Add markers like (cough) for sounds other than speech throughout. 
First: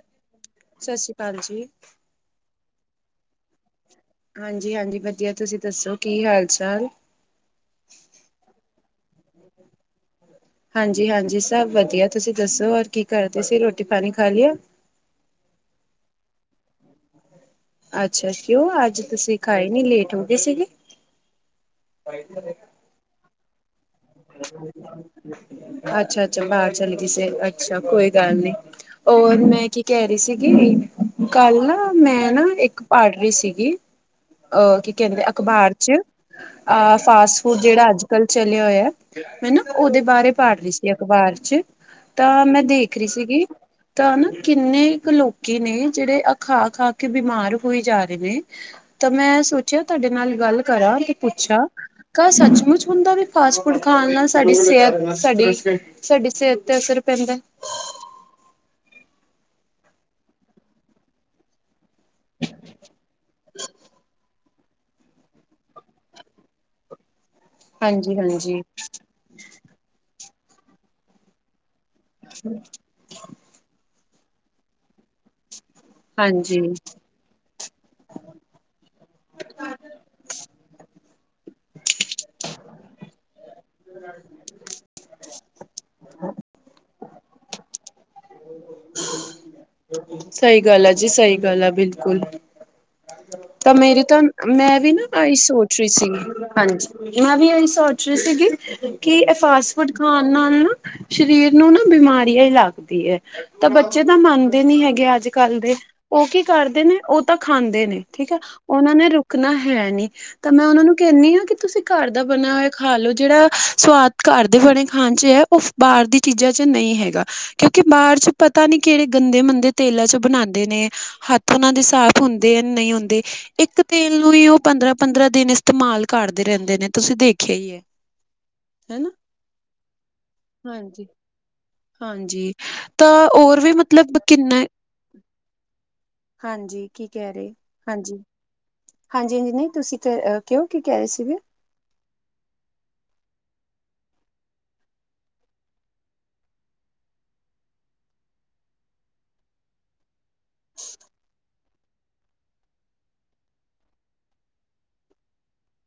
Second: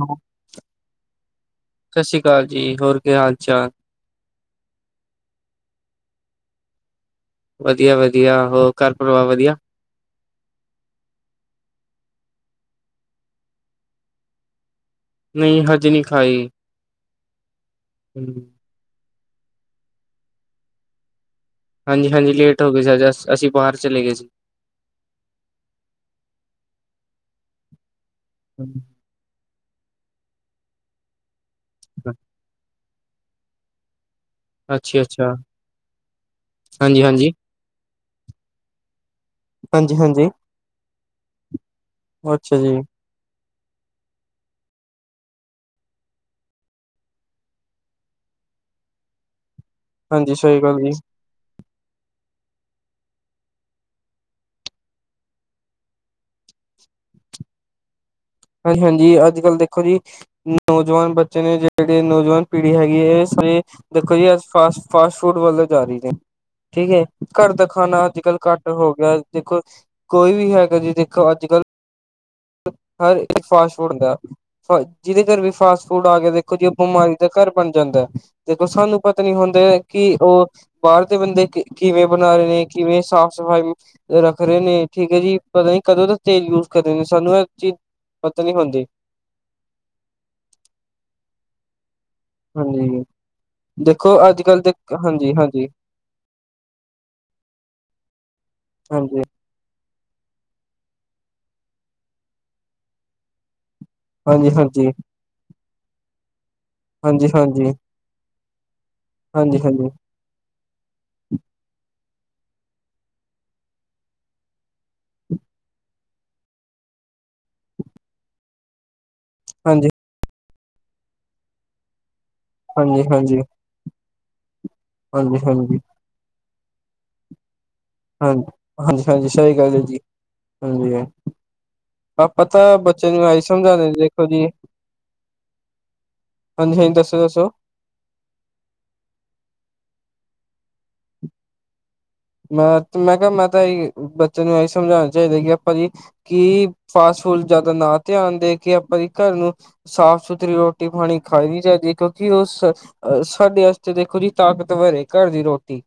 ਹੂੰ ਸਤਿ ਸ਼੍ਰੀ ਅਕਾਲ ਜੀ। ਸਤਿ ਸ਼੍ਰੀ ਅਕਾਲ ਜੀ ਹੋਰ ਕੀ ਹਾਲ ਚਾਲ ਹਾਂਜੀ ਹਾਂਜੀ ਵਧੀਆ ਤੁਸੀਂ ਦੱਸੋ ਕੀ ਹਾਲ ਚਾਲ? ਵਧੀਆ ਵਧੀਆ ਹੋਰ ਘਰ ਪਰਿਵਾਰ ਵਧੀਆ ਹਾਂਜੀ ਹਾਂਜੀ ਸਭ ਵਧੀਆ ਤੁਸੀਂ ਦੱਸੋ ਔਰ ਕੀ ਕਰਦੇ ਸੀ। ਰੋਟੀ ਪਾਣੀ ਖਾ ਲਿਓ। ਨਹੀਂ ਹਜ ਨਹੀਂ ਖਾਈ। ਅੱਛਾ ਕਿਉਂ ਅੱਜ ਤੁਸੀਂ ਖਾਏ ਨੀ ਲੇਟ ਹੋ ਗਏ ਸੀਗੇ। ਹਾਂਜੀ ਹਾਂਜੀ ਲੇਟ ਹੋ ਗਏ ਸੀ। ਅੱਜ ਅਸੀਂ ਬਾਹਰ ਚਲੇ ਗਏ ਸੀ। ਅੱਛਾ ਅੱਛਾ ਬਾਹਰ ਚਲੇ ਕਿਸੇ ਅੱਛਾ ਕੋਈ ਗੱਲ ਨੀ ਹੋਰ ਮੈਂ ਕੀ ਕਹਿ ਰਹੀ ਸੀਗੀ ਕੱਲ ਨਾ ਮੈਂ ਨਾ ਇੱਕ ਪੜ ਰਹੀ ਸੀਗੀ ਅਹ ਕੀ ਅੱਛਾ ਕਹਿੰਦੇ ਅੱਛਾ ਅਖਬਾਰ ਚ ਅ ਹਾਂਜੀ ਹਾਂਜੀ ਫਾਸ ਜਿਹੜਾ ਅੱਜ ਕੱਲ। ਚੱਲਿਆ ਹੋਇਆ ਮੈਂ ਨਾ ਹਾਂਜੀ ਉਹਦੇ ਹਾਂਜੀ ਬਾਰੇ ਪੜ੍ਹ ਰਹੀ ਸੀ। ਅਖ਼ਬਾਰ 'ਚ ਤਾਂ ਅੱਛਾ ਮੈਂ ਜੀ ਦੇਖ ਰਹੀ ਸੀਗੀ। ਤਾਂ ਹਨਾ ਕਿੰਨੇ ਕੁ ਲੋਕੀ ਨੇ ਜਿਹੜੇ ਖਾ ਖਾ ਕੇ ਬਿਮਾਰ ਹੋਈ ਜਾ ਰਹੇ ਨੇ। ਤਾਂ ਮੈਂ ਸੋਚਿਆ ਤੁਹਾਡੇ ਹਾਂਜੀ ਨਾਲ ਸਹੀ ਗੱਲ ਜੀ ਕਰਾਂ ਤੇ ਪੁੱਛਾਂ ਕ ਸੱਚਮੁੱਚ ਹੁੰਦਾ ਵੀ ਫਾਸ ਗੁੜ ਖਾਣ ਨਾਲ ਸਾਡੀ ਸਿਹਤ ਸਾਡੀ ਸਾਡੀ ਸਿਹਤ ਤੇ ਅਸਰ ਪੈਂਦਾ। ਹਾਂਜੀ ਹਾਂਜੀ ਅੱਜ ਕੱਲ ਦੇਖੋ ਜੀ ਨੌਜਵਾਨ ਬੱਚੇ ਨੇ ਜਿਹੜੀ ਨੌਜਵਾਨ ਪੀੜੀ ਹੈਗੀ ਹੈ ਸਾਰੇ ਦੇਖੋ ਜੀ ਐਸ ਫਾਸਟ ਫਾਸਟ ਫੂਡ ਵੱਲੋਂ ਜਾ ਰਹੀ ਨੇ ਠੀਕ ਹੈ। ਘਰ ਦਾ ਖਾਣਾ ਹਾਂਜੀ ਅੱਜ ਕੱਲ ਹਾਂਜੀ ਘੱਟ ਹੋ ਗਿਆ ਦੇਖੋ ਕੋਈ ਵੀ ਹੈਗਾ ਜੀ ਦੇਖੋ ਅੱਜ ਕੱਲ (inaudible) ਹਰ ਇੱਕ ਫਾਸਟ ਫੂਡ ਹੁੰਦਾ ਜਿਹਦੇ ਘਰ ਵੀ ਫਾਸਟ ਫੂਡ ਆ ਕੇ ਦੇਖੋ ਹਾਂਜੀ ਜੇ ਉਹ ਬਿਮਾਰੀ। ਦੇ ਘਰ ਬਣ ਜਾਂਦਾ ਹੈ ਦੇਖੋ ਸਾਨੂੰ ਪਤਾ ਨੀ ਹੁੰਦਾ ਕਿ ਉਹ ਬਾਹਰ ਦੇ ਬੰਦੇ ਕਿਵੇਂ ਬਣਾ ਰਹੇ ਨੇ ਕਿਵੇਂ ਸਾਫ ਸਫਾਈ। ਰੱਖ ਰਹੇ ਨੇ ਠੀਕ ਹੈ ਜੀ ਪਤਾ ਨੀ ਕਦੋਂ ਦਾ ਤੇਲ ਯੂਜ ਕਰ ਸਾਨੂੰ ਇਹ ਚੀਜ਼ ਪਤਾ ਨੀ ਹੁੰਦੀ। ਸਹੀ ਗੱਲ ਆ ਜੀ ਸਹੀ ਗੱਲ ਆ ਬਿਲਕੁਲ। ਹਾਂਜੀ ਤਾਂ ਮੇਰੀ ਦੇਖੋ ਤਾਂ ਅੱਜ ਕੱਲ ਦੇ ਮੈਂ ਵੀ ਨਾ ਹਾਂਜੀ ਆਈ ਹਾਂਜੀ ਸੋਚ ਰਹੀ ਸੀਗੀ ਹਾਂਜੀ। ਮੈਂ ਵੀ ਇਹੀ ਸੋਚ ਰਹੀ ਸੀਗੀ ਕਿ ਹਾਂਜੀ ਅਫਾਸ ਫੂਡ ਖਾਣ ਨਾਲ ਨਾ ਸਰੀਰ ਨੂੰ ਨਾ ਬਿਮਾਰੀਆਂ ਹੀ ਲੱਗਦੀ ਹੈ। ਤਾਂ ਬੱਚੇ ਤਾਂ ਹਾਂਜੀ ਮੰਨਦੇ ਨੀ ਹਾਂਜੀ ਹੈਗੇ ਅੱਜ ਕੱਲ ਦੇ ਉਹ ਕੀ ਕਰਦੇ ਨੇ ਉਹ ਤਾਂ ਹਾਂਜੀ ਖਾਂਦੇ ਨੇ ਠੀਕ ਹੈ ਉਹਨਾਂ ਨੇ ਰੁਕਣਾ ਹਾਂਜੀ ਹੈ ਹਾਂਜੀ ਨਹੀਂ। ਤਾਂ ਮੈਂ ਉਹਨਾਂ ਨੂੰ ਕਹਿੰਦੀ ਹਾਂ ਕਿ ਤੁਸੀਂ ਘਰ ਦਾ ਬਣਿਆ ਹੋਇਆ ਖਾ ਲਓ ਜਿਹੜਾ ਸਵਾਦ ਘਰ ਦੇ ਬਣੇ ਖਾਣ 'ਚ ਹੈ ਉਹ ਬਾਹਰ ਦੀ ਚੀਜ਼ਾਂ ਚ ਨਹੀਂ ਹੈਗਾ। ਕਿਉਂਕਿ ਬਾਹਰ ਚ ਪਤਾ ਨੀ ਕਿਹੜੇ ਗੰਦੇ ਮੰੰਦੇ ਤੇਲਾਂ ਚ ਬਣਾਉਂਦੇ ਨੇ ਹੱਥ ਉਹਨਾਂ ਦੇ ਸਾਫ਼ ਹੁੰਦੇ ਹੈ ਨਹੀਂ ਹਾਂਜੀ ਹੁੰਦੇ ਹਾਂਜੀ ਹਾਂਜੀ ਇੱਕ ਤੇਲ ਨੂੰ ਹੀ ਉਹ ਪੰਦਰਾਂ ਪੰਦਰਾਂ ਹਾਂਜੀ ਹਾਂਜੀ ਦਿਨ ਹਾਂਜੀ ਇਸਤੇਮਾਲ ਕਰਦੇ ਰਹਿੰਦੇ ਨੇ ਤੁਸੀਂ ਦੇਖਿਆ ਹੀ। ਹਾਂਜੀ ਹਨਾ। ਹਾਂਜੀ ਸਹੀ ਗੱਲ ਹੈ ਜੀ ਹਾਂਜੀ ਆਪਾਂ ਹਾਂਜੀ ਤਾਂ। ਨੂੰ ਤਾਂ ਆਹੀ ਹੋਰ ਵੀ ਸਮਝਾਉਣੇ ਮਤਲਬ ਦੇਖੋ ਜੀ ਕਿੰਨਾ ਹਾਂਜੀ ਕੀ ਕਹਿ ਰਹੇ। ਹਾਂਜੀ ਹਾਂਜੀ ਨਿੰਨੀ ਤੁਸੀਂ ਤੇ ਕਿਉਂ ਕੀ ਕਹਿ ਰਹੇ ਸੀਗੇ। ਮੈਂ ਤਾਂ ਕਿਹਾ ਮੈਂ ਤਾਂ ਬੱਚੇ ਨੂੰ ਇਹੀ ਸਮਝਾਉਣਾ ਚਾਹੀਦਾ ਕਿ ਆਪਾਂ ਜੀ ਕਿ ਫਾਸਟ ਫੂਡ ਜ਼ਿਆਦਾ ਨਾ ਧਿਆਨ ਦੇ ਕੇ ਆਪਣੇ ਘਰ ਨੂੰ ਸਾਫ਼ ਸੁਥਰਾ ਫਿਰ ਰੋਟੀ-ਪਾਣੀ ਖਾਈ ਵੀ ਜਾਂਦੀ ਕਿਉ। ਕਿ ਉਹ ਸਾਡੇ ਵਾਸਤੇ ਦੇਖੋ ਜੀ ਤਾਕਤਵਾਰ ਘਰ ਦੀ ਰੋਟੀ।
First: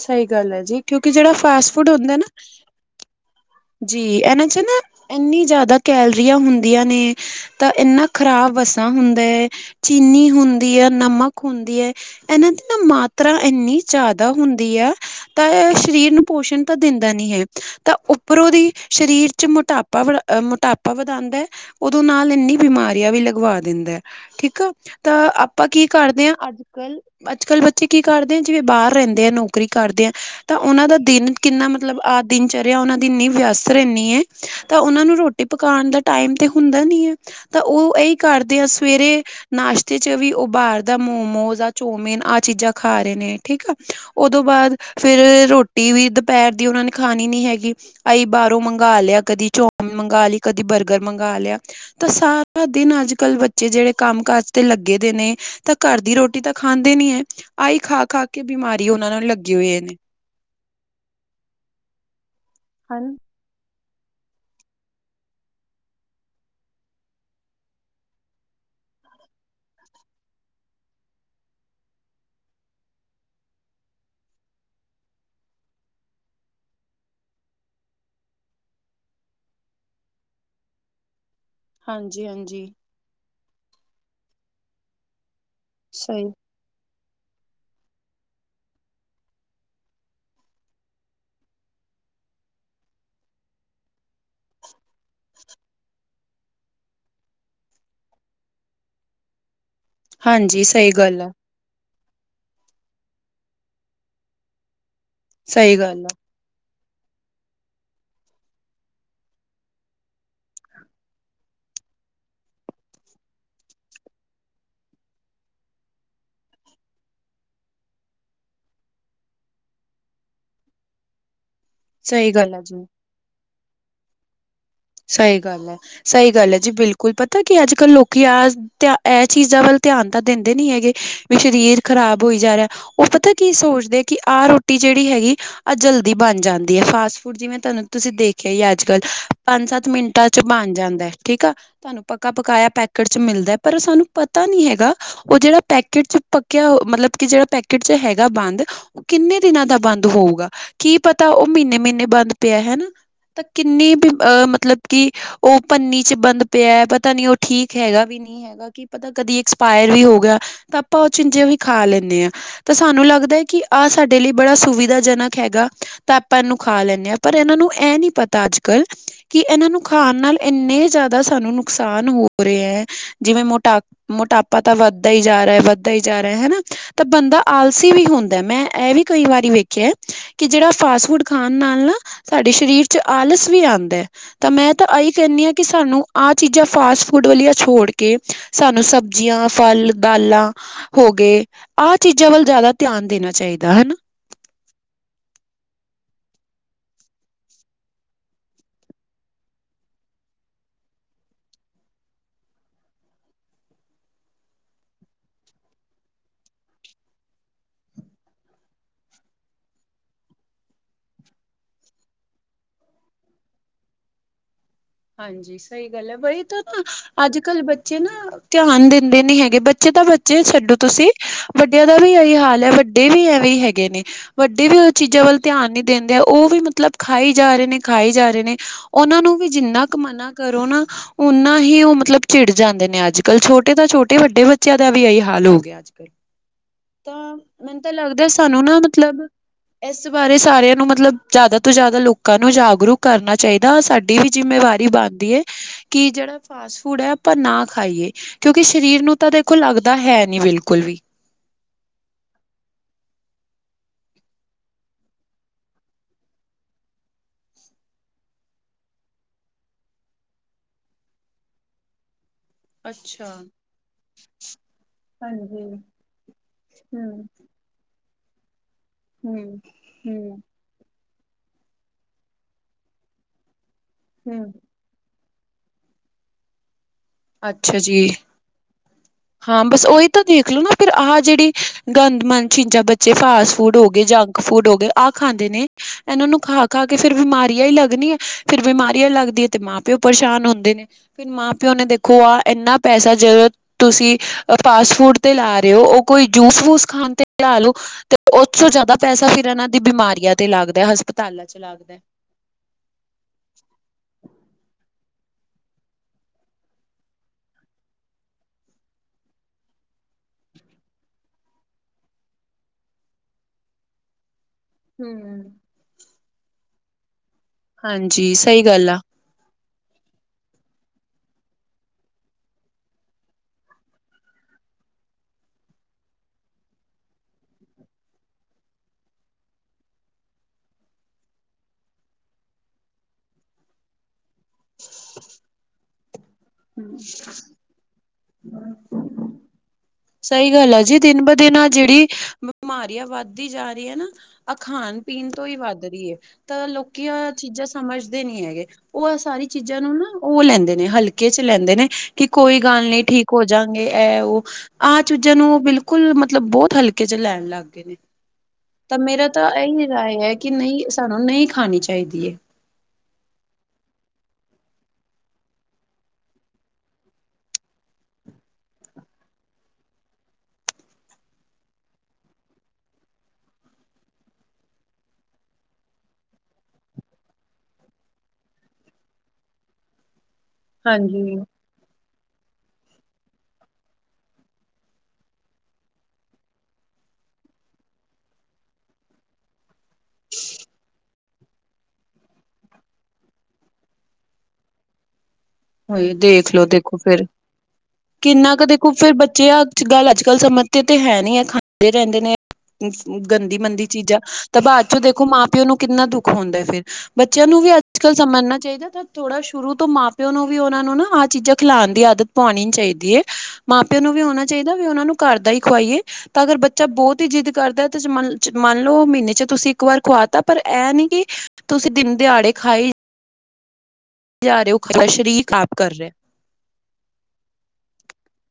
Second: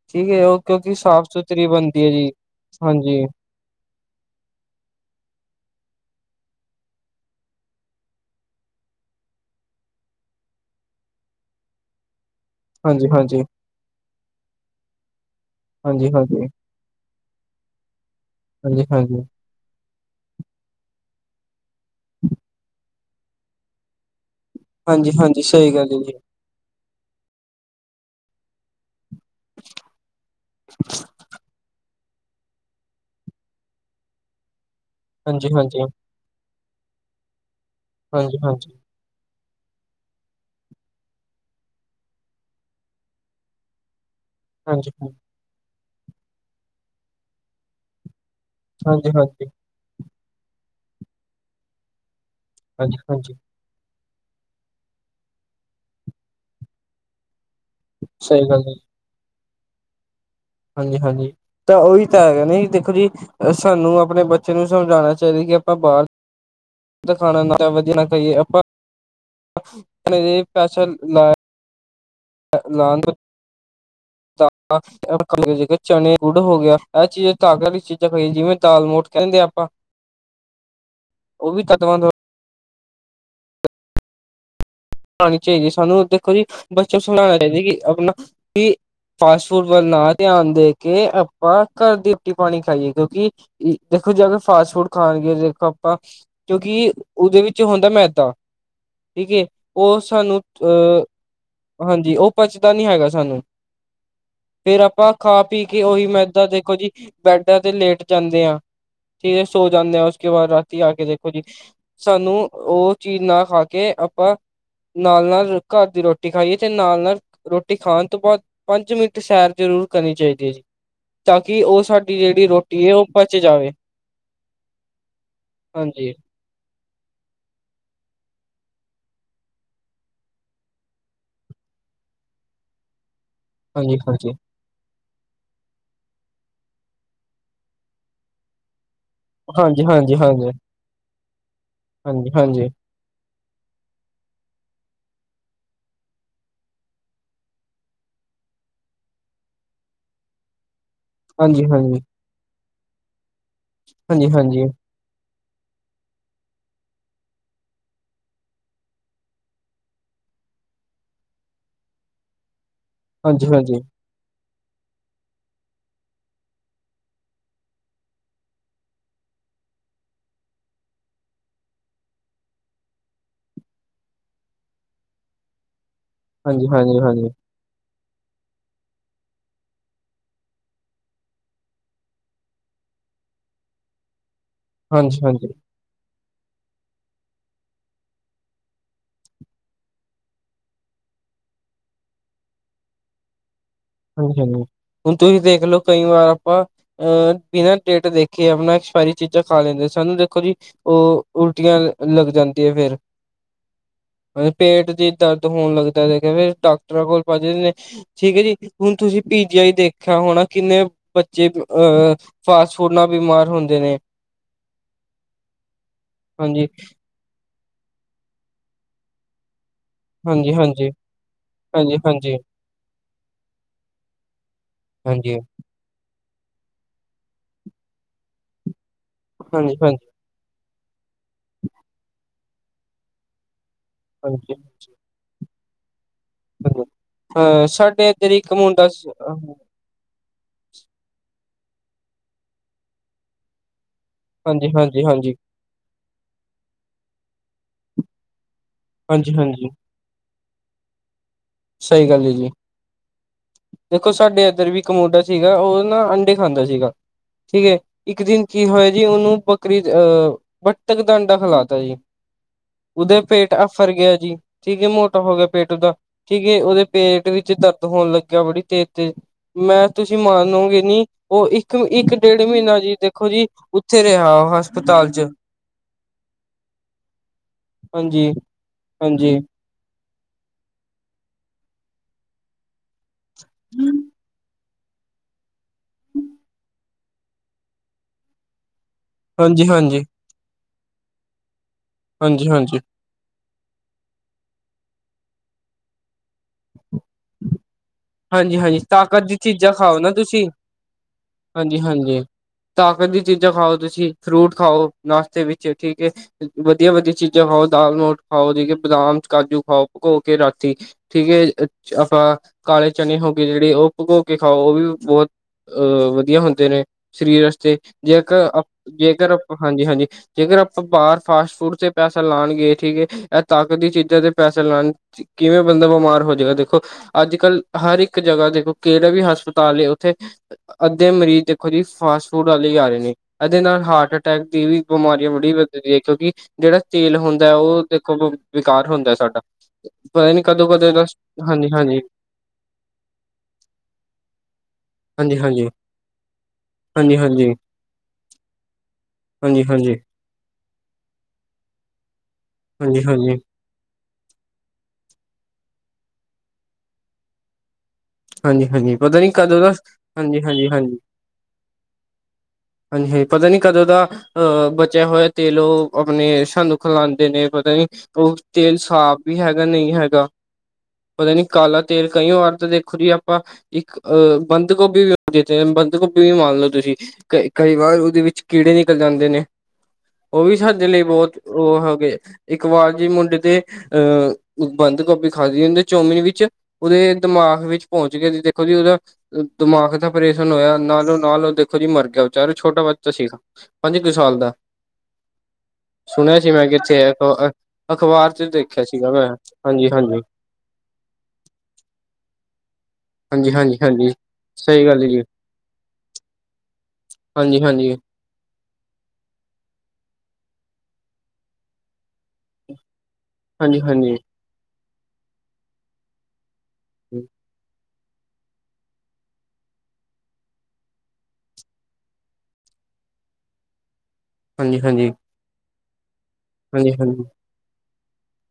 ਸਹੀ ਠੀਕ ਗੱਲ ਉਹ ਹੈ ਜੀ ਕਿਉਂਕਿ ਸਾਫ਼ ਜਿਹੜਾ ਸੁਥਰੀ ਫਾਸਟ ਫੂਡ ਬਣਦੀ ਹੈ ਹੁੰਦਾ ਨਾ ਜੀ ਹਾਂਜੀ ਜੀ ਇਹਨਾਂ'ਚ ਨਾ ਇੰਨੀ ਜ਼ਿਆਦਾ ਕੈਲਰੀਆਂ ਹੁੰਦੀਆਂ ਨੇ ਤਾਂ ਇੰਨਾ ਖ਼ਰਾਬ ਵਸਾ ਹੁੰਦਾ। ਚੀਨੀ ਹੁੰਦੀ ਹੈ ਨਮਕ ਹੁੰਦੀ ਹੈ। ਇਹਨਾਂ ਦੀ ਨਾ ਹਾਂਜੀ ਮਾਤਰਾ ਹਾਂਜੀ ਇੰਨੀ ਜ਼ਿਆਦਾ ਹੁੰਦੀ। ਹੁੰਦੀ ਹਾਂ ਤਾਂ ਇਹ ਹਾਂਜੀ ਸਰੀਰ ਨੂੰ ਹਾਂਜੀ ਪੋਸ਼ਣ ਤਾਂ ਦਿੰਦਾ ਨੀ ਹੈ ਤਾਂ ਉੱਪਰੋਂ ਦੀ ਹਾਂਜੀ ਹਾਂਜੀ ਸਰੀਰ। ਵਿੱਚ ਮੋਟਾਪਾ ਮੋਟਾਪਾ ਵਧਾਉਂਦਾ। ਉਦੋਂ ਨਾਲ ਇੰਨੀ ਬਿਮਾਰੀਆਂ ਵੀ ਲਗਵਾ ਦਿੰਦਾ ਹੈ ਠੀਕ। ਕਬ ਹਾਂਜੀ ਤੱਕ ਹਾਂਜੀ ਆਪਾਂ ਸਹੀ ਕੀ ਗੱਲ ਹੈ ਜੀ ਕਰਦੇ ਹਾਂ ਅੱਜ ਕੱਲ ਅੱਜ ਕੱਲ ਬੱਚੇ ਕੀ ਕਰਦੇ ਆ ਜਿਵੇਂ ਬਾਹਰ ਰਹਿੰਦੇ ਆ। ਨੌਕਰੀ ਕਰਦੇ ਆ ਤਾਂ ਉਹਨਾਂ ਦਾ ਦਿਨ ਕਿੰਨਾ ਮਤਲਬ ਆ ਦਿਨ ਚਰਿਆ ਉਹਨਾਂ ਦੀ ਇੰਨੀ ਵਿਅਸਤ ਰਹਨੀ ਹੈ ਤਾਂ ਉਹਨਾਂ ਨੂੰ ਰੋਟੀ ਹਾਂਜੀ ਹਾਂਜੀ ਪਕਾਉਣ ਦਾ। ਟਾਈਮ ਤੇ ਹੁੰਦਾ ਨੀ ਹੈ ਤਾਂ ਉਹ ਇਹੀ ਹਾਂਜੀ ਕਰਦੇ ਆ ਹਾਂਜੀ ਸਵੇਰੇ ਨਾਸ਼ਤੇ ਚ ਵੀ ਉਹ ਬਾਹਰ ਦਾ ਮੋਮੋਸ ਆਹ ਚੋਮਿਨ ਆਹ ਚੀਜ਼ਾਂ ਖਾ ਰਹੇ ਨੇ ਠੀਕ ਆ। ਉਹਦੋਂ ਬਾਅਦ ਹਾਂਜੀ ਫਿਰ ਰੋਟੀ ਵੀ ਦੁਪਹਿਰ ਦੀ ਉਹਨਾ ਨੇ ਖਾਣੀ ਨੀ ਹੈਗੀ। ਅਸੀਂ ਬਾਹਰੋਂ ਮੰਗਵਾ ਹਾਂਜੀ ਲਿਆ ਕਦੀ ਹਾਂਜੀ ਚੌਮਿਨ ਮੰਗ ਲਈ ਕਦੀ ਬਰਗਰ ਮੰਗਵਾ ਲਿਆ ਤਾਂ ਸਾਰ ਸਾਰਾ ਦਿਨ ਹਾਂਜੀ ਹਾਂਜੀ ਅੱਜ-ਕੱਲ ਬੱਚੇ ਜਿਹੜੇ ਕੰਮ ਕਾਜ ਤੇ ਲੱਗੇ ਦੇ ਨੇ ਤਾਂ ਘਰ ਦੀ ਰੋਟੀ ਤਾਂ ਖਾਂਦੇ ਨੀ ਹੈ। ਆਈ ਖਾ-ਖਾ ਕੇ ਸਹੀ ਗੱਲ ਹੈ। ਬਿਮਾਰੀ ਉਹਨਾਂ ਨੂੰ ਲੱਗੀ ਹੋਈ ਜੀ। ਹਾਂਜੀ-ਹਾਂਜੀ, ਤਾਂ ਉਹੀ ਤਾਂ ਹੈਗਾ ਦੇਖੋ ਜੀ। ਹਨ ਸਾਨੂੰ ਆਪਣੇ ਬੱਚੇ ਨੂੰ ਸਮਝਾਉਣਾ ਚਾਹੀਦਾ ਕਿ ਆਪਾਂ ਬਾਹਰ ਬਾਹਰ ਦਾ ਖਾਣਾ ਨਾ ਵਧੀਆ ਨਾ ਖਾਈਏ ਆਪਾਂ ਏਨੇ ਪੈਸੇ ਲਾ ਲਾਂ ਦ (unintelligible) (unintelligible) ਚਨੇ, ਗੁੜ ਹੋ ਗਿਆ ਇਹ ਚੀਜ਼ਾਂ ਤਾਕਤ ਵਾਲੀ ਚੀਜ਼ਾਂ ਖਾਈ, ਜਿਵੇਂ ਦਾਲ ਮੋਠ ਕਹਿੰਨੇ ਆਪਾਂ। (inaudible) ਉਹ ਵੀ ਤੱਤਵੰਦ ਹਾਂਜੀ-ਹਾਂਜੀ। ਖ਼ਾਣੀ ਚਾਹੀਦੀ ਸਾਨੂੰ ਸਹੀ ਦੇਖੋ ਜੀ ਬੱਚੇ ਨੂੰ ਸੋਚਣਾ ਚਾਹੀਦਾ ਅਪਣਾ ਕਿ ਫਾਸਟ ਫੂਡ ਵੱਲ ਨਾ ਧਿਆਨ ਦੇ ਕੇ, ਆਪਾਂ ਘਰ ਦੀ ਰੋਟੀ-ਪਾਣੀ ਖਾਈਏ ਕਿਉਂਕਿ ਦੇਖੋ ਜੇ ਅਗਰ ਫਾਸਟ ਫੂਡ ਖਾਨਗੇ ਦੇਖੋ ਆਪਾਂ ਕਿਉਂਕਿ ਉਹਦੇ ਵਿੱਚ ਹੁੰਦਾ ਮੈਦਾ ਠੀਕ ਏ। ਉਹ ਸਾਨੂੰ ਹਾਂਜੀ ਸਹੀ ਅ ਗੱਲ ਆ, ਹਾਂਜੀ, ਉਹ ਪਚਦਾ ਨੀ ਹੈਗਾ ਸਾਨੂੰ ਫੇਰ ਆਪਾਂ ਖਾ ਪੀ ਸਹੀ ਕੇ ਗੱਲ ਉਹੀ ਆ, ਮੈ ਦ ਦੇਖੋ ਜੀ ਬੈਡ ਦੇ ਉਤੇ ਲੇਟ ਜਾਂਦੇ ਆ। ਫੇਰ ਸੋ ਜਾਂਦੇ ਹਾਂ ਉਸਕੇ ਬਾਅਦ ਰਾਤੀ ਆ ਕੇ ਦੇਖੋ ਜੀ ਸਾਨੂੰ ਉਹ ਚੀਜ਼ ਨਾ ਖਾ ਕੇ ਆਪਾਂ ਨਾਲ-ਨਾਲ ਘਰ ਦੀ ਰੋਟੀ ਖਾਈਏ ਤੇ ਨਾਲ-ਨਾਲ ਰੋਟੀ ਖਾਨ ਤੋਂ ਬਾਅਦ ਪੰਜ ਮਿੰਟ ਸੈਰ ਜ਼ਰੂਰ ਕਰਨੀ ਚਾਹੀਦੀ ਹੈ ਤਾਂ ਕਿ ਉਸ ਸਾਡੀ ਸਹੀ ਜਿਹੜੀ ਗੱਲ ਆ ਜੀ। ਰੋਟੀ ਏ, ਉਹ ਪਚ ਜਾਵੇ। ਸਹੀ ਗੱਲ ਹੈ, ਹਾਂਜੀ ਸਹੀ ਗੱਲ ਹੈ ਜੀ। ਬਿਲਕੁਲ ਪਤਾ ਕੀ ਅੱਜ ਕੱਲ ਲੋਕੀ ਆ ਤੇ ਇਹ ਚੀਜ਼ਾਂ ਵੱਲ ਧਿਆਨ ਤਾਂ ਦਿੰਦੇ ਨੀ ਹੈਗੇ ਵੀ ਸ਼ਰੀਰ ਖ਼ਰਾਬ ਹੋਈ ਜਾ ਰਿਹਾ। ਉਹ ਪਤਾ ਕੀ ਹਾਂਜੀ ਸੋਚਦੇ ਕਿ ਹਾਂਜੀ ਆਹ ਰੋ ਰੋਟੀ ਜਿਹੜੀ ਹੈਗੀ, ਆਹ ਜਲਦੀ ਬਨ ਜਾਂਦੀ ਏ ਫਾਸਟ ਫੂਡ ਜਿਵੇਂ ਤੁਹਾਨੂੰ ਤੁਸੀਂ ਦੇਖਿਆ ਹੀ ਅੱਜ ਕੱਲ੍ਹ ਹਾਂਜੀ ਪੰਜ-ਸੱਤ ਹਾਂਜੀ ਮਿੰਟਾਂ ਚ ਹਾਂਜੀ ਬਨ ਜਾਂਦਾ ਠੀਕ ਆ ਤੁਹਾਨੂੰ ਪੱਕਾ ਹਾਂਜੀ ਪਕਾਇਆ ਪੈ ਹਾਂਜੀ ਪੈਕਟ ਚ ਮਿਲਦਾ ਪਰ ਸਾਨੂੰ ਪਤਾ ਨੀ ਹੈਗਾ ਉਹ ਜਿਹੜਾ ਪੈਕਟ'ਚ ਪੱਕਿਆ ਮਤਲਬ ਕਿ ਜਿਹੜਾ ਪੈਕੇਟ ਚ ਹੈਗਾ ਬੰਦ ਕਿੰਨੇ ਦਿਨਾਂ ਦਾ ਬੰਦ ਹੋਊਗਾ, ਕੀ ਪਤਾ ਉਹ ਹਾਂਜੀ ਮਹੀਨੇ-ਮਹੀਨੇ ਬੰਦ ਪਿਆ ਹੈਨ ਤਾਂ ਕਿੰਨੀ ਹਾਂਜੀ ਹਾਂਜੀ ਹਾਂਜੀ ਅਹ ਮਤਲਬ ਹਾਂਜੀ ਕਿ ਉਹ ਪੰਨੀ'ਚ ਬੰਦ ਪਿਆ ਪਤਾ ਨੀ ਉਹ ਠੀਕ ਹੈਗਾ ਵੀ ਨਹੀਂ ਹੈਗਾ। ਕੀ ਪਤਾ ਕਦੀ ਐਕਸਪਾਇਰ ਵੀ ਹੋ ਗਿਆ, ਤਾਂ ਆਪਾਂ ਉਹ ਚੀਜ਼ਾਂ ਵੀ ਖਾ ਲੈਂਦੇ ਹਾਂ। ਤੇ ਸਾਨੂੰ ਲੱਗਦਾ ਕਿ ਆਹ ਹਾਂਜੀ ਸਾਡ ਦੇ ਲਈ ਬੜਾ ਸੁਵਿਧਾ ਜਨਕ ਹੈਗਾ ਤਾਂ ਆਪਾਂ ਇਹਨੂੰ ਖਾ ਲੈਂਨੇ ਹਾਂ ਪਰ ਇਹਨਾਂ ਨੂੰ ਇਹ ਨੀ ਪਤਾ ਅੱਜ ਕੱਲ ਕੀ ਇਹਨਾਂ ਨੂੰ ਖਾਨ ਨਾਲ ਇੰਨੇ ਜ਼ਿਆਦਾ ਸਾਨੂੰ ਨੁਕਸਾਨ ਹੋ ਰਹੇ ਹੈ। ਜਿਵੇਂ ਮੋਟਾ ਮੋਟਾਪਾ ਤਾਂ ਵੱਧਦਾ ਹੀ ਜਾ ਰਿਹਾ ਵੱਧਦਾ ਹੀ ਜਾ ਰਿਹਾ ਹੈਨਾ ਹਾਂਜੀ ਹਾਂਜੀ ਤਾਂ ਹਾਂਜੀ ਬੰਦਾ ਆਲਸੀ ਵੀ ਹੁੰਦਾ ਮੈਂ ਇਹ ਵੀ ਕਈ ਵਾਰੀ ਵੇਖਿਆ ਕਿ ਜਿਹੜਾ ਫਾਸਟ ਫੂਡ ਖਾਨ ਨਾਲ ਨਾ ਸਾਡੇ ਸਰੀਰ ਚ ਆਲਸ ਵੀ ਆਂਦਾ ਤਾਂ ਮੈਂ ਤਾਂ ਇਹੀ ਹਾਂਜੀ, ਕਹਿੰਨੀ ਹਾਂਜੀ, ਆ ਕਿ ਸਾਨੂੰ ਆਹ ਚੀਜ਼ਾਂ ਫਾਸਟ ਫੂਡ ਵਾਲੀਆਂ ਛੋੜ ਕੇ ਸਾਨੂੰ ਸਬਜ਼ੀਆਂ ਫਲ ਦਾਲਾਂ ਹੋ ਗਏ ਆਹ ਚੀਜ਼ਾਂ ਵੱਲ ਜ਼ਿਆਦਾ ਧਿਆਨ ਦੇਨਾ ਚਾਹੀਦਾ ਹਨਾ। ਹਾਂਜੀ-ਹਾਂਜੀ, ਹੁਨ ਤੁਸੀਂ ਦੇਖ ਲੋ ਕਈ ਵਾਰ ਆਪਾਂ ਅ ਬਿਨਾਂ ਡੇਟ ਦੇਖੇ ਅਪਨਾ ਐਕਸਪਾਇਰੀ ਚੀਜ਼ਾਂ ਖਾ ਲੈਂਦੇ ਸਾਨੂੰ ਦੇਖੋ ਜੀ ਉਹ ਉਲਟੀਆਂ ਲੱਗ ਜਾਂਦੀ ਏ ਫੇਰ। ਪੇਟ'ਚ ਦਰਦ ਹੋਨ ਲੱਗਦਾ, ਫੇਰ ਡਾਕਟਰਾਂ ਕੋਲ ਭਜਦੇ ਨੇ ਠੀਕ ਹੈ ਜੀ ਹੁਨ ਤੁਸੀਂ ਪੀ ਜੀ ਆਈ ਦੇਖਿਆ ਹੋਣਾ, ਕਿੰਨੇ ਬੱਚੇ ਅਹ ਫਾਸਟ ਫੂਡ ਨਾਲ ਬਿਮਾਰ ਹੁੰਦੇ ਨੇ। ਹਾਂਜੀ, ਸਹੀ ਗੱਲ ਹੈ ਬਈ ਤਾਂ ਹਾਂਜੀ, ਨਾ ਅੱਜਕੱਲ੍ਹ ਬੱਚੇ ਨਾ ਧਿਆਨ ਦਿੰਦੇ ਨੀ ਹੈਗੇ ਬ ਬੱਚੇ ਤਾਂ ਬੱਚੇ ਹਾਂਜੀ, ਛੱਡੋ ਹਾਂਜੀ, ਤੁਸੀਂ ਵੱਡਿਆਂ ਦਾ ਹਾਂਜੀ, ਵੀ ਇਹੀ ਹਾਂਜੀ, ਹਾਲ ਹੈ ਵੱਡੇ ਵੀ ਐਵੇਂ ਹੈਗੇ ਨੇ। ਵਡੇ ਵੀ ਉਹ ਚੀਜ਼ਾਂ ਵੱਲ ਹਾਂਜੀ, ਧਿਆਨ ਨੀ ਦੇਂਦੇ ਉਹ ਵੀ ਮਤਲਬ ਖਾਈ ਜਾ ਰਹੇ ਨੇ ਖਾਈ ਜਾ ਰਹੇ ਨੇ ਉਹਨਾਂ ਨੂੰ ਵੀ ਹਾਂਜੀ, ਜਿੰਨਾ ਹਾਂਜੀ, ਨਾ ਕਰੋ ਨਾ ਓਨਾ ਹੀ ਉਹ ਮਤਲਬ ਚਿੜ ਜਾਂਦੇ ਨੇ ਅੱਜ ਕੱਲ੍ਹ ਛੋਟੇ ਤਾਂ ਛੋਟੇ ਤੇ ਵੱਡੇ ਹਾਂਜੀ, ਬੱਚਿਆਂ ਦਾ ਵੀ ਇਹੀ ਹਾਲ ਹੋ ਗਿਆ ਅੱਜ ਕਲ੍ਹ। ਹਾਂਜੀ। ਤਾਂ ਅਹ ਮੈਨੂੰ ਤਾਂ ਸਾਡੇ ਲੱਗਦਾ ਇੱਧਰ ਇੱਕ ਸਾਨੂੰ ਨਾ ਮੁੰਡਾ ਸੀ- ਮਤਲਬ ਇਸ ਬਾਰੇ ਸਾਰਿਆਂ ਨੂੰ ਮਤਲਬ ਜ਼ਿਆਦਾ ਤੋਂ ਜ਼ਿਆਦਾ ਲੋਕਾਂ ਨੂੰ ਜਾਗਰੁਕ ਕਰਨਾ ਚਾਹੀਦਾ ਸਾਡੀ ਵੀ ਹਾਂਜੀ, ਜਿੰਮੇਵਾਰੀ ਹਾਂਜੀ, ਬਣਦੀ ਹਾਂਜੀ, ਹੈ ਕਿ ਜਿਹੜਾ ਫਾਸਟ ਫੂਡ ਹੈ ਆਪਾਂ ਨਾ ਖਾਈਏ ਕਿਉਂਕਿ ਸਰੀਰ ਨੂੰ ਤਾਂ ਹਾਂਜੀ, ਦੇਖੋ ਹਾਂਜੀ। ਲੱਗਦਾ ਦਾ ਹੈ ਨੀ ਬਿਲਕੁਲ ਵੀ ਸਹੀ ਗੱਲ ਹੈ ਜੀ। ਦੇਖੋ, ਸਾਡੇ ਇੱਧਰ ਵੀ ਇੱਕ ਮੁੰਡਾ ਸੀਗਾ, ਉਹ ਨਾ ਅੰਡੇ ਖਾਂਦਾ ਸੀਗਾ। ਠੀਕ ਹੈ, ਇੱਕ ਦਿਨ ਕੀ ਹੋਇਆ ਜੀ ਉਹਨੂੰ ਬੱਕਰੀ ਅਹ ਬਟਕ ਦਾ ਅੰਡਾ ਖਿਲਾ ਤਾ ਜੀ। ਉਹਦਾ ਅੱਛਾ ਪੇਟ ਆਫਰ ਗਿਆ ਜੀ, ਠੀਕ ਮੋਟਾ ਹੋ ਗਿਆ ਹਾਂਜੀ ਪੇਟ ਉਹਦਾ ਠੀਕ ਉਹਦੇ ਹਮ ਪੇਟ ਵਿੱਚ ਦਰਦ ਹੋਣ ਲੱਗਿਆ ਬੜੀ ਤੇਜ਼ ਤੇ ਹਮ ਮੈਂ ਤੁਸੀਂ ਹਮ ਮਾਰਨੋਗੇ ਨੀ। ਉਹ ਇੱਕ ਇੱਕ ਡੇਢ ਮਹੀਨਾ ਜੀ ਦੇਖੋ ਜੀ, ਉੱਥੇ ਰਿਹਾ ਹਮ ਉਹ ਹਸਪਤਾਲ ਚ। ਅੱਛਾ ਜੀ, ਹਾਂਜੀ ਹਾਂਜੀ ਹਾਂ। ਬਸ ਉਹੀ ਤਾਂ ਦੇਖਲੋ ਨਾ ਫਿਰ ਆਹ, ਜਿਹੜੀ ਗੰਦ ਮਨ ਚੀਜਾਂ ਬ ਬੱਚੇ ਫਾਸਟ ਫੂਡ ਹੋ ਗਏ, ਜੰਕ ਫੂਡ ਹੋ ਗਏ ਆਹ ਖਾਂਦੇ ਨੇ ਇਹਨਾਂ ਨੂੰ ਖਾ ਖਾ ਕੇ ਫਿਰ ਬਿਮਾਰੀਆਂ ਹੀ ਲੱਗਦੀੀਆਂ, ਫਿਰ ਬਿਮਾਰੀਆਂ ਲੱਗਦੀ ਹੈ ਤੇ ਹਾਂਜੀ ਮਾਂ ਪਿਓ ਹਾਂਜੀ ਪਰੇਸ਼ਾਨ ਹੁੰਦੇ ਨੇ। ਫਿਰ ਮਾਂ ਪਿਓ ਨੇ ਦੇਖੋ, ਆਹ ਹਾਂਜੀ ਇੰਨਾ ਹਾਂਜੀ ਪੈਸਾ ਜ਼ਰੂਰ ਤੁਸੀਂ ਫਾਸਟ ਫੂਡ ਤੇ ਲਾ ਰਹੇ ਹੋ ਉਹ ਕੋਈ ਜੂਸ, ਵੂਸ ਖਾਣ ਤੇ ਲਾ ਲਓ। ਹਾਂਜੀ ਉਸ ਤੋਂ ਹਾਂਜੀ ਜ਼ਿਆਦਾ ਤਾਕਤ ਪੈਸਾ ਫਿਰ ਇਹਨਾਂ ਚੀਜ਼ਾਂ ਦੀ ਖਾਓ ਨਾ ਬਿਮਾਰੀਆਂ ਤੁਸੀਂ ਤੇ ਲੱਗਦਾ, ਹਸਪਤਾਲਾਂ ਚ ਲੱਗਦਾ। ਹਾਂਜੀ-ਹਾਂਜੀ। ਤਾਕਤ ਦੀ ਚੀਜ਼ਾਂ ਖਾਓ, ਤੁਸੀਂ ਫਰੂਟ ਖਾਓ ਨਾਸ਼ਤੇ ਵਿੱਚ ਠੀਕ ਹੈ। ਵਧੀਆ, ਵਧੀਆ ਚੀਜ਼ਾਂ ਖਾਓ, ਦਾਲ ਮੋਟ ਖਾਓ ਜ ਬਦਾਮ ਕਾਜੂ ਖਾਓ ਭਕੋ ਕੇ ਰਾਤੀ। ਠੀਕ ਹੈ। (unintelligible) ਕਾਲੇ ਚਨ ਹੋ ਗਏ ਜਿਹੜੇ ਉਹ ਭਗੋ ਕੇ ਖਾਓ ਉਹ ਵੀ ਬਹੁਤ ਹੂੰ ਅਹ ਵਧੀਆ ਹੁੰਦੇ ਨੇ। ਸਰੀਰ ਤੇ ਹਾਂਜੀ ਜੇਕਰ, ਸਹੀ ਗੱਲ ਆ ਜੇਕਰ ਹਾਂਜੀ, ਹਾਂਜੀ। ਜੇਕਰ ਆਪਾਂ ਬਾਹਰ ਫਾਸਟ ਫੂਡ ਤੇ ਪੈਸਾ ਲਾਉਣਗੇ ਠੀਕ ਹੈ ਇਹ ਤਾਕਤ ਦੀ ਚੀਜ਼ਾਂ ਤੇ ਪੈਸਾ ਲਾਉਣ ਕਿਵੇਂ ਬੰਦਾ ਬਿਮਾਰ ਹੋ ਜਾਏਗਾ? ਦੇਖੋ ਅੱਜ ਅ ਕੱਲ ਹਰ ਇੱਕ ਜਗ੍ਹਾ ਦੇਖੋ ਕੇੜਾ ਵੀ ਹਸਪਤਾਲ, ਉੱਥੇ ਅੱਧੇ ਮਰੀਜ਼ ਦੇਖੋ ਜੀ, ਫਾਸਟ ਫੂਡ ਵਾਲੇ ਆ ਰਹੇ ਨੇ। ਇਹਦੇ ਨਾਲ ਹਾਰਟ ਅਟੈਕ ਦੀ ਵੀ ਬਿਮਾਰੀਆਂ ਬੜੀ ਵੱਧਦੀ ਹੈ ਕਿਉਂਕਿ ਜਿਹੜਾ ਹੂੰ ਤੇਲ ਹੁੰਦਾ ਉਹ ਦੇਖੋ ਬੇਕਾਰ ਹੁੰਦਾ ਸਾਡਾ ਪਤਾ ਨੀ ਕਦੋਂ ਕਦੇੋਂ ਤਾਂ ਦੇ ਨਾਲ ਜਿਹੜੀ ਬਿਮਾਰੀ ਆ ਵੱਧਦੀ ਜਾ ਰਹੀ ਹੈ ਨਾ ਆਹ ਖਾਣ, ਪੀਣ ਹਾਂਜੀ ਤੋਂ ਹੀ ਹਾਂਜੀ ਵੱਧ ਰਹੀ ਹੈ। ਤਾਂ ਲੋਕੀ ਹਾਂਜੀ ਆਹ ਹਾਂਜੀ ਚੀਜ਼ਾਂ ਸਮਝਦੇ ਨੀ ਹੈਗੇ ਉਹ ਆਹ ਸਾਰੀ ਹਾਂਜੀ ਚੀਜ਼ਾਂ ਨੂੰ ਹਾਂਜੀ ਨਾ ਉਹ ਲੈਂਦੇ ਨੇ ਹਲਕੇ ਚ ਲੈਂਦੇ ਨੇ ਕਿ ਕੋਈ ਗੱਲ ਨਹੀਂ, ਹਾਂਜੀ ਠੀਕ ਹਾਂਜੀ ਹੋ ਜਾਂਾਂਗੇ (unintelligible) ਇਹ ਉਹ ਆਹ ਚੀਜਾਂ ਨੂੰ ਉਹ ਬਿਲਕੁਲ ਮਤਲਬ ਬਹੁਤ ਹਲਕੇ ਚ ਲੈਣ ਲੱਗ ਗਏ। ਨੇ। ਹਾਂਜੀ ਹਾਂਜੀ ਤਾਂ ਪਤਾ ਮੇਰਾ ਨੀ ਤਾਂ ਕਦੋਂ ਦਾ ਇਹੀ ਰਾਏ ਹੈ ਹਾਂਜੀ ਕਿ ਹਾਂਜੀ ਨਹੀਂ, ਹਾਂਜੀ ਸਾਨੂੰ ਨਹੀਂ ਖਾਣੀ ਚਾਹੀਦੀ ਹੈ। ਹਾਂਜੀ, ਪਤਾ ਨੀ ਕਦੋਂ ਦਾ? ਅਹ ਬਚਿਆ ਹੋਇਆ ਤੇਲ ਆਪਣੇ ਸਾਨੂੰ ਖਲਾਂਂਦੇ ਨੇ ਪਤਾ ਨੀ। ਉਹ ਤੇਲ ਸਾਫ਼ ਵੀ ਹੈਗਾ ਨਹੀਂ ਹੈਗਾ ਪਤਾ ਨੀ ਕਾਲਾ ਤੇਲ ਕਈ ਵਰਤ ਦੇ। ਜੀ, ਆਪਾਂ ਇੱਕ ਅ ਬੰਦ ਗੋਭੀ ਵੀ ਬੰਦ ਗੋਭੀ ਵੀ ਮੰਨ ਲਓ ਤੁਸੀਂ। ਕਈ, ਕਈ ਵਾਰ ਉਹਦੇ ਵਿੱਚ ਕੀੜੇ ਨਿਕਲ ਜਾਂਦੇ ਨੇ ਉਹ ਵੀ ਸਾਡੇ ਲਈ ਹਾਂਜੀ ਬਹੁਤ ਉਹ ਹੋ ਗਏ। ਇੱਕ ਵਾਰ ਜੇ ਮੁੰਡੇ ਤੇ ਅਹ ਬੰਦ ਗੋਭੀ ਖਾਦੀ ਉਂਦੀ ਚੋਮੀਨ ਵਿੱਚ ਉਹਦੇ ਦਿਮਾਗ ਵਿੱਚ ਪਹੁੰਚ ਗਿਆ ਜ ਦੇਖੋ ਜੀ, ਉਹਦਾ। ਦਿਮਾਗ ਦਾ ਪਰੇਸ਼ਨ ਹੋਇਆ ਨਾਲੋਂ, ਨਾਲ ਉਹ ਦੇਖੋ ਜੀ ਮਰ ਗਿਆ ਵਿਚਾਰਾ ਛੋਟਾ ਬੱਚਾ ਸੀਗਾ। ਪੰਜ ਕੁ ਸਾਲ ਦਾ। ਸੁਣਿਆ ਸੀ ਦੇਖਲੋ, ਮੈਂ ਦੇਖੋ ਕਿੱਥੇ ਫੇਿਰ ਅਖ਼ਬਾਰ ਚ ਕਿੰਨਾ ਕੁ ਦੇਖਿਆ ਦੇਖੋ ਸੀਗਾ ਫੇਰ ਮੈਂ ਬੱਚੇ ਹਾਂਜੀ ਗੱਲ ਹਾਂਜੀ ਅੱਜ ਕੱਲ ਸਮਝ ਤੇ ਹੈ ਨੀ ਹੈ, ਖਾਂਦੇ ਰਹਿੰਦੇ ਨੇ। ਹਾਂਜੀ ਗੰਦੀ, ਹਾਂਜੀ ਮੰੰਦੀ ਹਾਂਜੀ ਚੀਜ਼ਾਂ ਤਾਂ ਬਾਅਦ ਸਹੀ ਚੋਂ ਗੱਲ ਜੀ ਦੇਖੋ ਮਾਂ ਪਿਓ ਨੂੰ ਕਿੰਨਾ ਦੁੱਖ ਹੁੰਦਾ ਫਿਰ। ਬੱਚਿਆਂ ਨੂੰ ਵੀ ਹਾਂਜੀ-ਹਾਂਜੀ, ਅੱਜ ਕੱਲ੍ਹ ਸਮਜਨਾ ਚਾਹੀਦਾ ਤਾਂ ਥੋੜਾ ਸ਼ੁਰੂ ਤੋਂ ਮਾਂ ਪਿਓ ਨੂੰ ਵੀ ਉਹਨਾਂ ਨੂੰ ਨਾ ਆਹ ਚੀਜ਼ਾਂ ਖਿਲਾਉਣ ਦੀ ਆਦਤ ਪਾਉਣੀ ਚਾਹੀਦੀ ਹੈ। ਮਾਂ ਪਿਓ ਨੂੰ ਹਾਂਜੀ-ਹਾਂਜੀ, ਵੀ ਹੋਣਾ ਚਾਹੀਦਾ ਵੀ ਉਹਨਾ ਨੂੰ ਘਰ ਦਾ ਹੀ ਖਵਾਈਏ ਤਾਂ ਅਗਰ ਬੱਚੇ ਚਾ ਬਹੁਤ ਹੀ ਜਿੱਦ ਕਰਦਾ ਹੈ ਤੇ ਮਨ ਮੰਨ ਲਓ ਮਹੀਨੇ ਚ ਤੁਸੀਂ ਇੱਕ ਵਾਰ ਖਵਾ ਤਾ ਪਰ ਇਹ ਨੀ ਕਿ ਤੁਸੀਂ ਦਿਨ ਦਿਹਾੜੇ ਖਾਈ ਜਾ ਰਹੇ ਹੋ ਆਪਣਾ ਸ਼ਰੀਰ ਖਰਾਬ ਕਰ ਰਿਹਾ। ਹਾਂਜੀ, ਹਾਂਜੀ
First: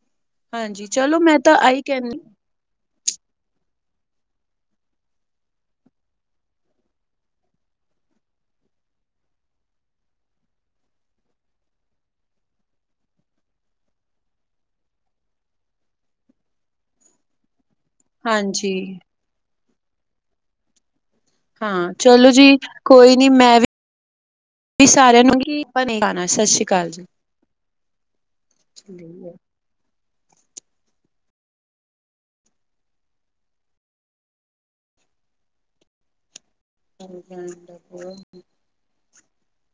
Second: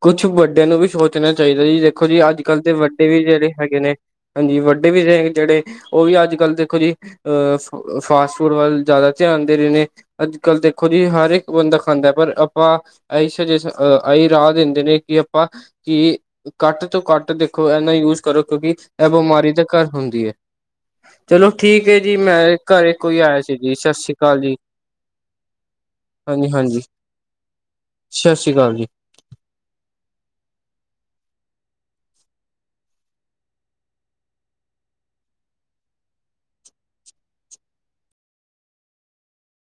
ਕੁਛ ਵੱਡਿਆਂ ਨੂੰ ਹਾਂਜੀ ਵੀ ਚਲੋ ਸੋਚਣਾ ਮੈਂ ਤਾਂ ਚਾਹੀਦਾ ਜੀ, ਆਈ ਦੇਖੋ ਜੀ ਕਹਿੰਦੀ ਅੱਜ ਅੱਜ ਕੱਲ੍ਹ ਦੇ ਵੱਡੇ ਵੀ ਜਿਹੜੇ ਹੈਗੇ ਨੇ ਹਾਂਜੀ ਵੱਡੇ ਵੀ ਜਿਹੜੇ ਉਹ ਵੀ ਅੱਜ ਕੱਲ ਦੇਖੋ ਜੀ ਅਹ ਫਾਸਟ ਫੂਡ ਵੱਲ ਜ਼ਿਆਦਾ ਧਿਆਨ ਦੇ ਰਹੇ ਨੇ। ਅੱਜ ਕੱਲ੍ਹ ਦੇਖੋ ਜੀ ਹਰ ਇੱਕ ਬੰਦਾ ਖਾਂਦਾ ਹੈ ਪਰ ਆਪਾਂ ਇ ਸੁਜੇਸ ਇਹੀ ਰਾਹ ਦਿੰਦੇ ਨੇ ਕਿ ਆਪਾਂ ਕੀ ਘੱਟ ਤੋਂ ਘੱਟ ਦੇਖੋ ਇਹ ਨਾ ਯੂਜ ਕਰੋ ਕਿਉਂਕਿ ਹਾਂਜੀ ਇਹ ਬਿਮਾਰੀ ਤਾਂ ਘਰ ਹੁੰਦੀ ਹੈ। ਚਲੋ ਠੀਕ ਹਾਂ ਹੈ ਜੀ ਚਲੋ ਮੈਂ ਘਰ ਇੱਕੋ ਕੋਈ ਹੀ ਨੀ ਆਇਆ ਸੀ ਮੈਂ ਜੀ ਸਤਿ ਸ੍ਰੀ ਅਕਾਲ ਜੀ। ਵੀ ਸਾਰਿਆਂ ਨੂੰ ਹੀ ਬਣੇ ਖਾਣਾ ਸਤਿ ਸ੍ਰੀ ਹਾਂਜੀ-ਹਾਂਜੀ। ਅਕਾਲ ਜੀ। ਸਤਿ ਸ਼੍ਰੀ ਅਕਾਲ ਜੀ। (unintelligible)